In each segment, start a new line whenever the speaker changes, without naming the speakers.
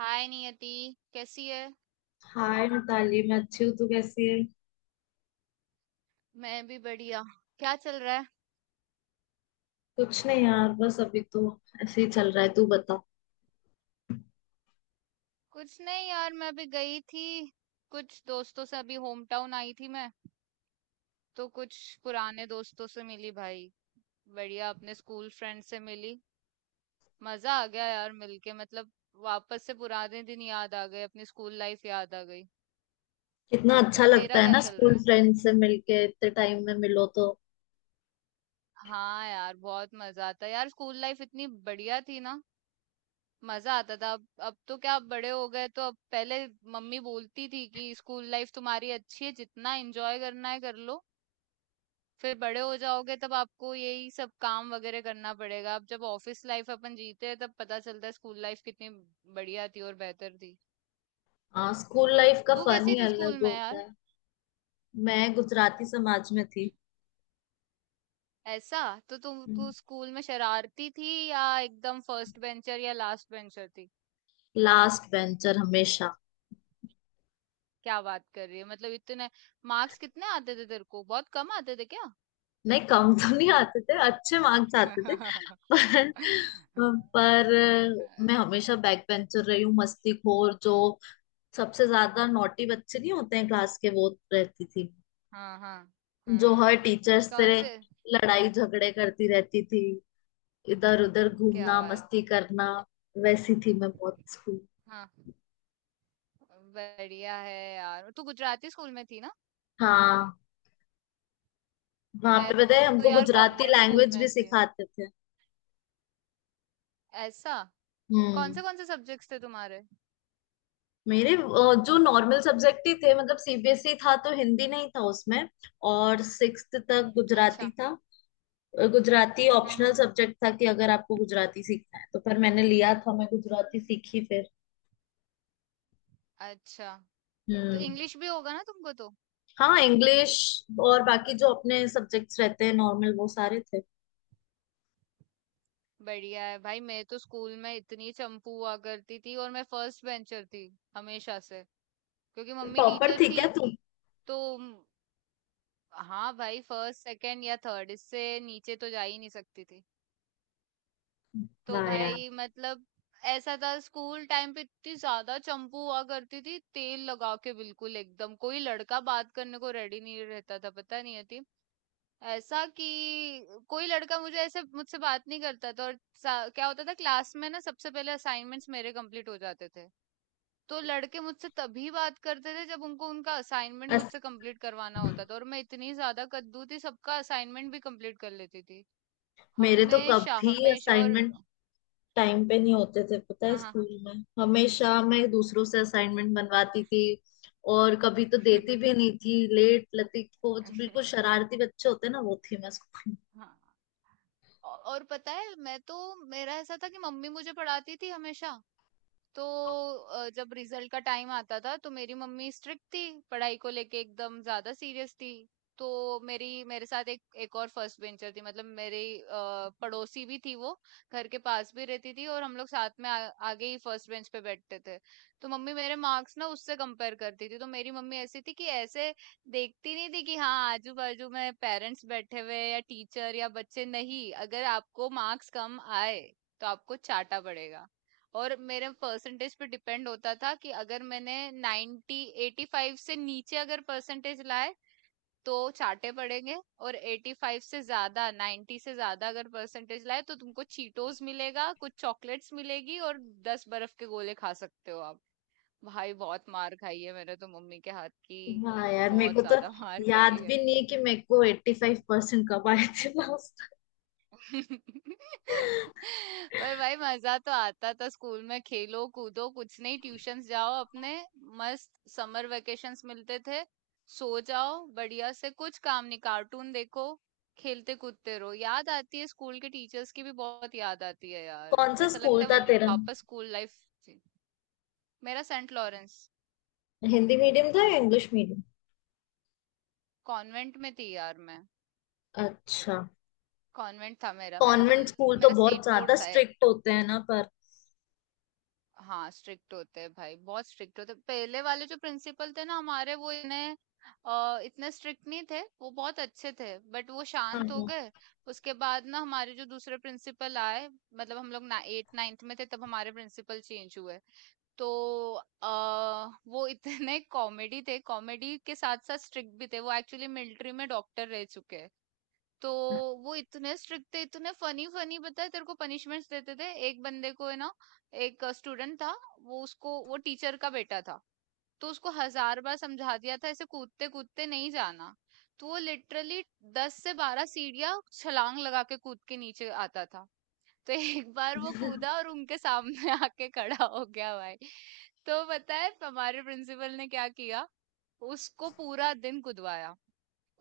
हाय नियति, कैसी है।
हाय मिताली, मैं अच्छी हूँ। तू कैसी है?
मैं भी बढ़िया। क्या चल रहा है।
कुछ नहीं यार, बस अभी तो ऐसे ही चल रहा है। तू बता।
कुछ नहीं यार, मैं अभी गई थी कुछ दोस्तों से, अभी होम टाउन आई थी मैं, तो कुछ पुराने दोस्तों से मिली भाई। बढ़िया, अपने स्कूल फ्रेंड से मिली। मजा आ गया यार मिलके, मतलब वापस से पुराने दिन याद आ गए, अपनी स्कूल लाइफ याद आ गई।
कितना
तू,
अच्छा लगता
तेरा
है
क्या
ना
चल
स्कूल
रहा है।
फ्रेंड से मिलके, इतने टाइम में मिलो तो।
हाँ यार, बहुत मजा आता है यार, स्कूल लाइफ इतनी बढ़िया थी ना। मजा आता था। अब तो क्या, अब बड़े हो गए, तो अब पहले मम्मी बोलती थी कि स्कूल लाइफ तुम्हारी अच्छी है, जितना एंजॉय करना है कर लो, फिर बड़े हो जाओगे तब आपको यही सब काम वगैरह करना पड़ेगा। अब जब ऑफिस लाइफ अपन जीते हैं तब पता चलता है स्कूल लाइफ कितनी बढ़िया थी और बेहतर थी।
हाँ, स्कूल लाइफ का
तू
फन
कैसी
ही
थी स्कूल
अलग
में
होता
यार।
है। मैं गुजराती समाज में थी।
ऐसा। तो तुम तू स्कूल में शरारती थी या एकदम फर्स्ट बेंचर या लास्ट बेंचर थी।
लास्ट बेंचर हमेशा।
क्या बात कर रही है, मतलब इतने मार्क्स कितने आते थे तेरे को, बहुत कम आते थे क्या।
नहीं, कम तो नहीं आते थे, अच्छे मार्क्स आते थे। पर पर
हाँ,
मैं हमेशा बैक बेंचर रही हूँ। मस्ती खोर जो सबसे ज्यादा नॉटी बच्चे नहीं होते हैं क्लास के, वो रहती थी।
हाँ,
जो
हाँ।
हर टीचर
कौन
से
से।
लड़ाई झगड़े करती रहती थी, इधर उधर
क्या
घूमना,
बात
मस्ती
है।
करना। वैसी थी मैं बहुत स्कूल।
हाँ। बढ़िया है यार, तू गुजराती स्कूल में थी ना।
हाँ, वहां
मैं
पे पता है
तो
हमको
यार
गुजराती
कॉन्वेंट स्कूल
लैंग्वेज भी
में थी।
सिखाते थे।
ऐसा।
हम्म।
कौन से सब्जेक्ट्स थे तुम्हारे।
मेरे जो नॉर्मल सब्जेक्ट ही थे। मतलब सीबीएसई था तो हिंदी नहीं था उसमें, और 6th तक गुजराती
अच्छा।
था। गुजराती
हम्म,
ऑप्शनल
हम्म।
सब्जेक्ट था कि अगर आपको गुजराती सीखना है तो। पर मैंने लिया था, मैं गुजराती सीखी फिर।
अच्छा। तो
हम्म।
इंग्लिश भी होगा ना तुमको तो।
हाँ, इंग्लिश और बाकी जो अपने सब्जेक्ट्स रहते हैं नॉर्मल, वो सारे थे।
बढ़िया है भाई, मैं तो स्कूल में इतनी चंपू हुआ करती थी और मैं फर्स्ट बेंचर थी हमेशा से, क्योंकि मम्मी
टॉपर
टीचर
थी
थी।
क्या तू?
तो हाँ भाई, फर्स्ट, सेकंड या थर्ड, इससे नीचे तो जा ही नहीं सकती थी। तो
वाह यार!
भाई मतलब ऐसा था, स्कूल टाइम पे इतनी ज्यादा चंपू हुआ करती थी तेल लगा के बिल्कुल एकदम, कोई लड़का बात करने को रेडी नहीं रहता था, पता नहीं होती ऐसा कि कोई लड़का मुझे ऐसे मुझसे बात नहीं करता था। और क्या होता था क्लास में ना, सबसे पहले असाइनमेंट्स मेरे कंप्लीट हो जाते थे, तो लड़के मुझसे तभी बात करते थे जब उनको उनका असाइनमेंट
अस,
मुझसे कंप्लीट करवाना होता था, और मैं इतनी ज्यादा कद्दू थी, सबका असाइनमेंट भी कंप्लीट कर लेती थी
मेरे तो
हमेशा
कभी
हमेशा। और
असाइनमेंट टाइम पे नहीं होते थे। पता है,
हाँ, हाँ।
स्कूल में हमेशा मैं दूसरों से असाइनमेंट बनवाती थी, और कभी तो देती भी नहीं थी लेट लतीफ को। जो बिल्कुल शरारती बच्चे होते हैं ना, वो थी मैं स्कूल
हाँ। और पता है मैं तो, मेरा ऐसा था कि मम्मी मुझे पढ़ाती थी हमेशा। तो जब रिजल्ट का टाइम आता था तो मेरी मम्मी स्ट्रिक्ट थी, पढ़ाई को लेके एकदम ज्यादा सीरियस थी। तो मेरी मेरे साथ एक एक और फर्स्ट बेंचर थी, मतलब मेरी पड़ोसी भी थी, वो घर के पास भी रहती थी, और हम लोग साथ में आगे ही फर्स्ट बेंच पे बैठते थे। तो मम्मी मेरे मार्क्स ना उससे कंपेयर करती थी, तो मेरी मम्मी ऐसी थी कि ऐसे देखती नहीं थी कि हाँ आजू बाजू में पेरेंट्स बैठे हुए हैं या टीचर या बच्चे, नहीं, अगर आपको मार्क्स कम आए तो आपको चाटा पड़ेगा। और मेरे परसेंटेज पे डिपेंड होता था, कि अगर मैंने 90, 85 से नीचे अगर परसेंटेज लाए तो चाटे पड़ेंगे, और 85 से ज्यादा, 90 से ज्यादा अगर परसेंटेज लाए तो तुमको चीटोस मिलेगा, कुछ चॉकलेट्स मिलेगी, और 10 बर्फ के गोले खा सकते हो आप। भाई बहुत मार खाई है मैंने तो मम्मी के हाथ की,
में। वाह यार, मेरे
बहुत
को तो
ज्यादा मार खाई
याद
है।
भी नहीं है कि मेरे को 85% कब आए थे last।
पर भाई मजा तो आता था स्कूल में, खेलो कूदो, कुछ नहीं, ट्यूशंस जाओ अपने, मस्त समर वेकेशंस मिलते थे, सो जाओ बढ़िया से, कुछ काम नहीं, कार्टून देखो, खेलते कूदते रहो। याद आती है स्कूल के टीचर्स की भी, बहुत याद आती है यार।
कौन सा
ऐसा
स्कूल
लगता है
था तेरा?
वापस स्कूल लाइफ। मेरा सेंट लॉरेंस।
हिंदी मीडियम था या इंग्लिश मीडियम?
कॉन्वेंट में थी यार मैं।
अच्छा।
कॉन्वेंट था मेरा मेरा,
कॉन्वेंट
मतलब
स्कूल तो
मेरा
बहुत
स्टेट बोर्ड
ज्यादा
था।
स्ट्रिक्ट होते हैं ना पर।
हाँ, स्ट्रिक्ट होते हैं भाई, बहुत स्ट्रिक्ट होते हैं। पहले वाले जो प्रिंसिपल थे ना हमारे, वो इन्हें इतने स्ट्रिक्ट नहीं थे, वो बहुत अच्छे थे, बट वो
हाँ,
शांत हो
हाँ।
गए। उसके बाद ना हमारे जो दूसरे प्रिंसिपल आए, मतलब हम लोग ना एट, नाइन्थ में थे तब हमारे प्रिंसिपल चेंज हुए। तो अ, वो इतने कॉमेडी थे, कॉमेडी के साथ साथ स्ट्रिक्ट भी थे, वो एक्चुअली मिलिट्री में डॉक्टर रह चुके हैं। तो वो इतने स्ट्रिक्ट थे, इतने फनी फनी, पता है तेरे को पनिशमेंट्स देते थे, एक बंदे को है ना, एक स्टूडेंट था, वो उसको वो टीचर का बेटा था। तो उसको हजार बार समझा दिया था ऐसे कूदते कूदते नहीं जाना, तो वो लिटरली 10 से 12 सीढ़ियां छलांग लगा के कूद के नीचे आता था। तो एक बार वो कूदा और उनके सामने आके खड़ा हो गया भाई। तो पता है हमारे प्रिंसिपल ने क्या किया, उसको पूरा दिन कुदवाया,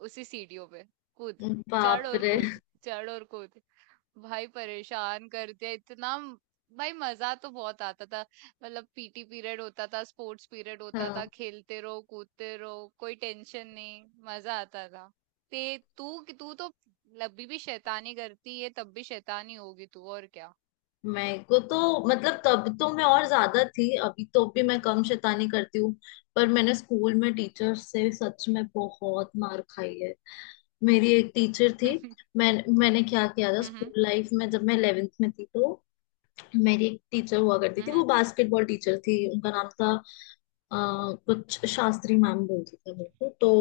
उसी सीढ़ियों पे कूद, चढ़
बाप
और
रे!
कूद, चढ़ और कूद, भाई परेशान कर दिया इतना भाई मजा तो बहुत आता था, मतलब पीटी पीरियड होता था, स्पोर्ट्स पीरियड होता था,
हाँ,
खेलते रहो कूदते रहो, कोई टेंशन नहीं, मजा आता था। ते तू तू तो लब्बी भी शैतानी करती है, तब भी शैतानी होगी तू, और क्या।
मेरे को तो मतलब तब तो मैं और ज्यादा थी। अभी तो भी मैं कम शैतानी करती हूँ, पर मैंने स्कूल में टीचर से सच में बहुत मार खाई है। मेरी एक टीचर थी। मैं मैंने क्या किया था
हम्म,
स्कूल लाइफ में, जब मैं 11th में थी तो मेरी एक टीचर हुआ करती थी, वो
हम्म।
बास्केटबॉल टीचर थी। उनका नाम था अ, कुछ शास्त्री मैम बोलती थी मेरे को। तो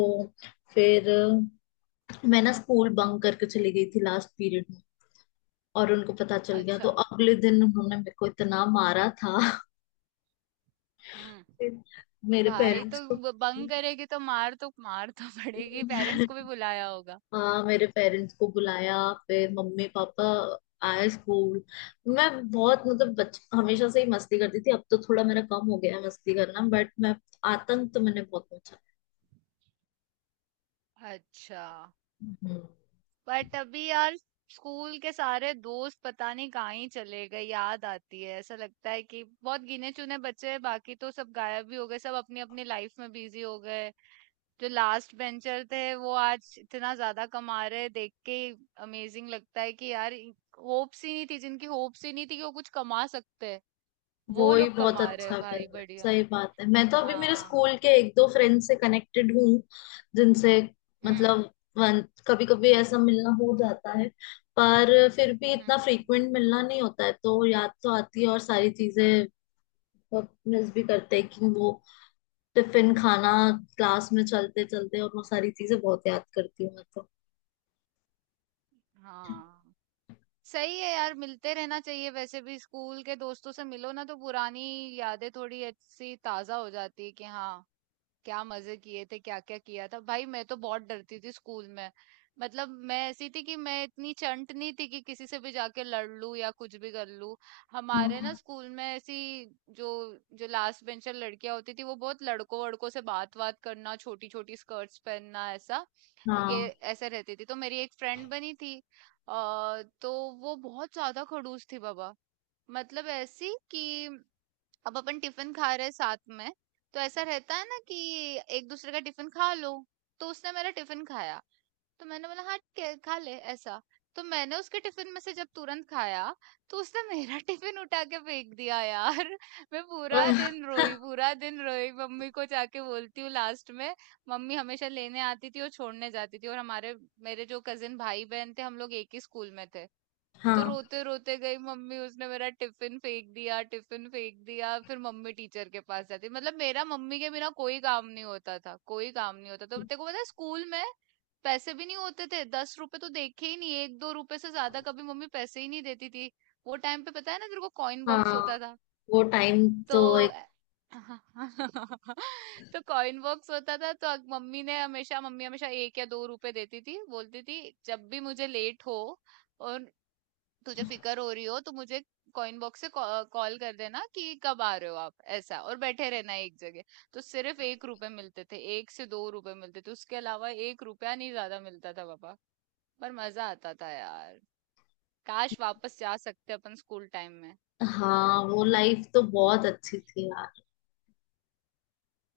फिर मैं ना स्कूल बंक करके चली गई थी लास्ट पीरियड में, और उनको पता चल गया। तो
अच्छा।
अगले दिन उन्होंने मेरे को इतना मारा था।
हम्म।
फिर मेरे
भाई तो
पेरेंट्स को।
बंक करेगी तो मार तो पड़ेगी, पेरेंट्स को भी बुलाया होगा।
हाँ, मेरे पेरेंट्स को बुलाया। फिर मम्मी पापा आए स्कूल। मैं बहुत मतलब बच हमेशा से ही मस्ती करती थी। अब तो थोड़ा मेरा कम हो गया है मस्ती करना, बट मैं आतंक तो मैंने बहुत
अच्छा।
पहुंचा।
बट अभी यार स्कूल के सारे दोस्त पता नहीं कहाँ ही चले गए, याद आती है, ऐसा लगता है कि बहुत गिने चुने बच्चे हैं, बाकी तो सब गायब भी हो गए, सब अपनी अपनी लाइफ में बिजी हो गए। जो लास्ट बेंचर थे वो आज इतना ज्यादा कमा रहे, देख के अमेजिंग लगता है कि यार, होप्स ही नहीं थी जिनकी, होप्स ही नहीं थी कि वो कुछ कमा सकते हैं, वो
वो ही
लोग
बहुत
कमा रहे
अच्छा
हैं
कर
भाई,
रहा है,
बढ़िया।
सही बात है। मैं तो अभी मेरे
हाँ।
स्कूल के एक दो फ्रेंड से कनेक्टेड हूँ, जिनसे
हम्म,
मतलब कभी कभी ऐसा मिलना हो जाता है। पर फिर भी
हम्म।
इतना फ्रीक्वेंट मिलना नहीं होता है, तो याद तो आती है, और सारी चीजें मिस भी करते हैं कि वो टिफिन खाना, क्लास में चलते चलते, और वो सारी चीजें बहुत याद करती हूँ मैं तो।
हाँ। सही है यार, मिलते रहना चाहिए, वैसे भी स्कूल के दोस्तों से मिलो ना तो पुरानी यादें थोड़ी ऐसी ताजा हो जाती है कि हाँ, क्या मजे किए थे, क्या क्या किया था। भाई मैं तो बहुत डरती थी स्कूल में, मतलब मैं ऐसी थी कि मैं इतनी चंट नहीं थी कि किसी से भी जाके लड़ लूं या कुछ भी कर लूं। हमारे ना
हम्म।
स्कूल में ऐसी, जो जो लास्ट बेंचर लड़कियां होती थी, वो बहुत लड़कों वड़कों से बात बात करना, छोटी छोटी स्कर्ट्स पहनना, ऐसा ये
हाँ।
ऐसे रहती थी। तो मेरी एक फ्रेंड बनी थी अ, तो वो बहुत ज्यादा खड़ूस थी बाबा, मतलब ऐसी कि अब अपन टिफिन खा रहे हैं साथ में, तो ऐसा रहता है ना कि एक दूसरे का टिफिन खा लो। तो उसने मेरा टिफिन खाया, तो मैंने बोला हाँ ठीक है, खा ले ऐसा, तो मैंने उसके टिफिन में से जब तुरंत खाया तो उसने मेरा टिफिन उठा के फेंक दिया यार। मैं पूरा दिन रोई, पूरा दिन रोई, मम्मी को जाके बोलती हूँ लास्ट में। मम्मी हमेशा लेने आती थी और छोड़ने जाती थी, और हमारे मेरे जो कजिन भाई बहन थे, हम लोग एक ही स्कूल में थे। तो
हाँ,
रोते रोते गई मम्मी, उसने मेरा टिफिन फेंक दिया, टिफिन फेंक दिया, फिर मम्मी टीचर के पास जाती, मतलब मेरा मम्मी के बिना कोई काम नहीं होता था, कोई काम नहीं होता, तो तेको पता है स्कूल में पैसे भी नहीं होते थे, 10 रुपए तो देखे ही नहीं, एक दो रुपए से ज्यादा कभी मम्मी पैसे ही नहीं देती थी। वो टाइम पे पता है ना तेरे को कॉइन बॉक्स
हाँ।
होता था,
वो टाइम
तो
तो।
तो कॉइन बॉक्स होता था, तो मम्मी हमेशा 1 या 2 रुपए देती थी, बोलती थी जब भी मुझे लेट हो और तुझे फिकर हो रही हो तो मुझे कॉइन बॉक्स से कॉल कर देना कि कब आ रहे हो आप, ऐसा, और बैठे रहना एक जगह। तो सिर्फ 1 रुपए मिलते थे, 1 से 2 रुपए मिलते थे, उसके अलावा 1 रुपया नहीं ज्यादा मिलता था पापा। पर मजा आता था यार, काश वापस जा सकते अपन स्कूल टाइम में।
हाँ, वो लाइफ तो बहुत अच्छी थी यार।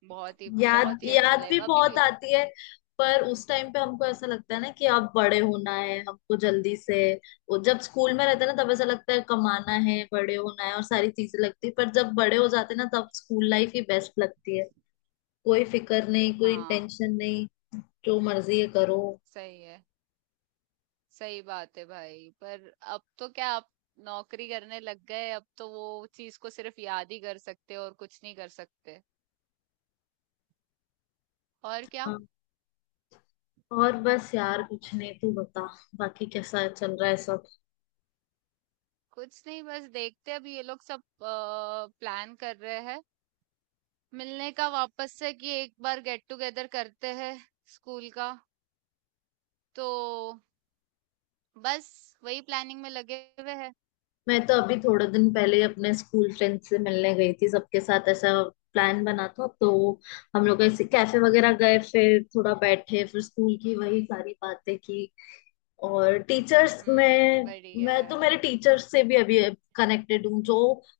बहुत ही,
याद
बहुत ही अच्छी
याद भी
लाइफ अभी
बहुत
भी।
आती है। पर उस टाइम पे हमको ऐसा लगता है ना कि अब बड़े होना है हमको जल्दी से। वो जब स्कूल में रहते हैं ना, तब ऐसा लगता है कमाना है, बड़े होना है, और सारी चीजें लगती है। पर जब बड़े हो जाते हैं ना, तब स्कूल लाइफ ही बेस्ट लगती है। कोई फिक्र नहीं, कोई
हाँ।
टेंशन नहीं, जो मर्जी है करो।
सही है। सही बात है भाई, पर अब तो क्या आप नौकरी करने लग गए, अब तो वो चीज को सिर्फ याद ही कर सकते हो और कुछ नहीं कर सकते, और क्या।
हाँ, और बस यार, कुछ नहीं। तू बता, बाकी कैसा चल रहा है?
कुछ नहीं, बस देखते हैं, अभी ये लोग सब प्लान कर रहे हैं मिलने का वापस से, कि एक बार गेट टुगेदर करते हैं स्कूल का, तो बस वही प्लानिंग में लगे हुए हैं।
मैं तो अभी थोड़े दिन पहले ही अपने स्कूल फ्रेंड से मिलने गई थी सबके साथ। ऐसा प्लान बना था तो हम लोग ऐसे कैफे वगैरह गए, फिर थोड़ा बैठे, फिर स्कूल की वही सारी बातें की और टीचर्स
हम्म,
में।
बढ़िया
मैं तो
है।
मेरे टीचर्स से भी अभी कनेक्टेड हूँ, जो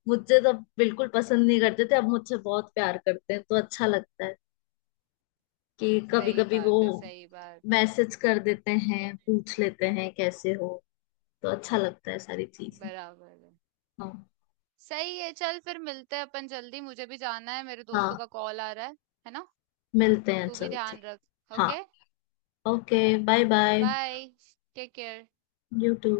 मुझे तब बिल्कुल पसंद नहीं करते थे, अब मुझसे बहुत प्यार करते हैं। तो अच्छा लगता है कि कभी
सही
कभी वो
बात है, सही बात है।
मैसेज कर देते हैं, पूछ लेते हैं कैसे हो। तो अच्छा लगता है सारी चीजें।
बराबर है।
हाँ।
सही है, चल फिर मिलते हैं अपन जल्दी, मुझे भी जाना है, मेरे दोस्तों
हाँ,
का कॉल आ रहा है ना।
मिलते हैं,
तू भी
चलते
ध्यान
हैं।
रख।
हाँ।
Okay.
Okay. Bye bye.
Bye. Take care.
You to.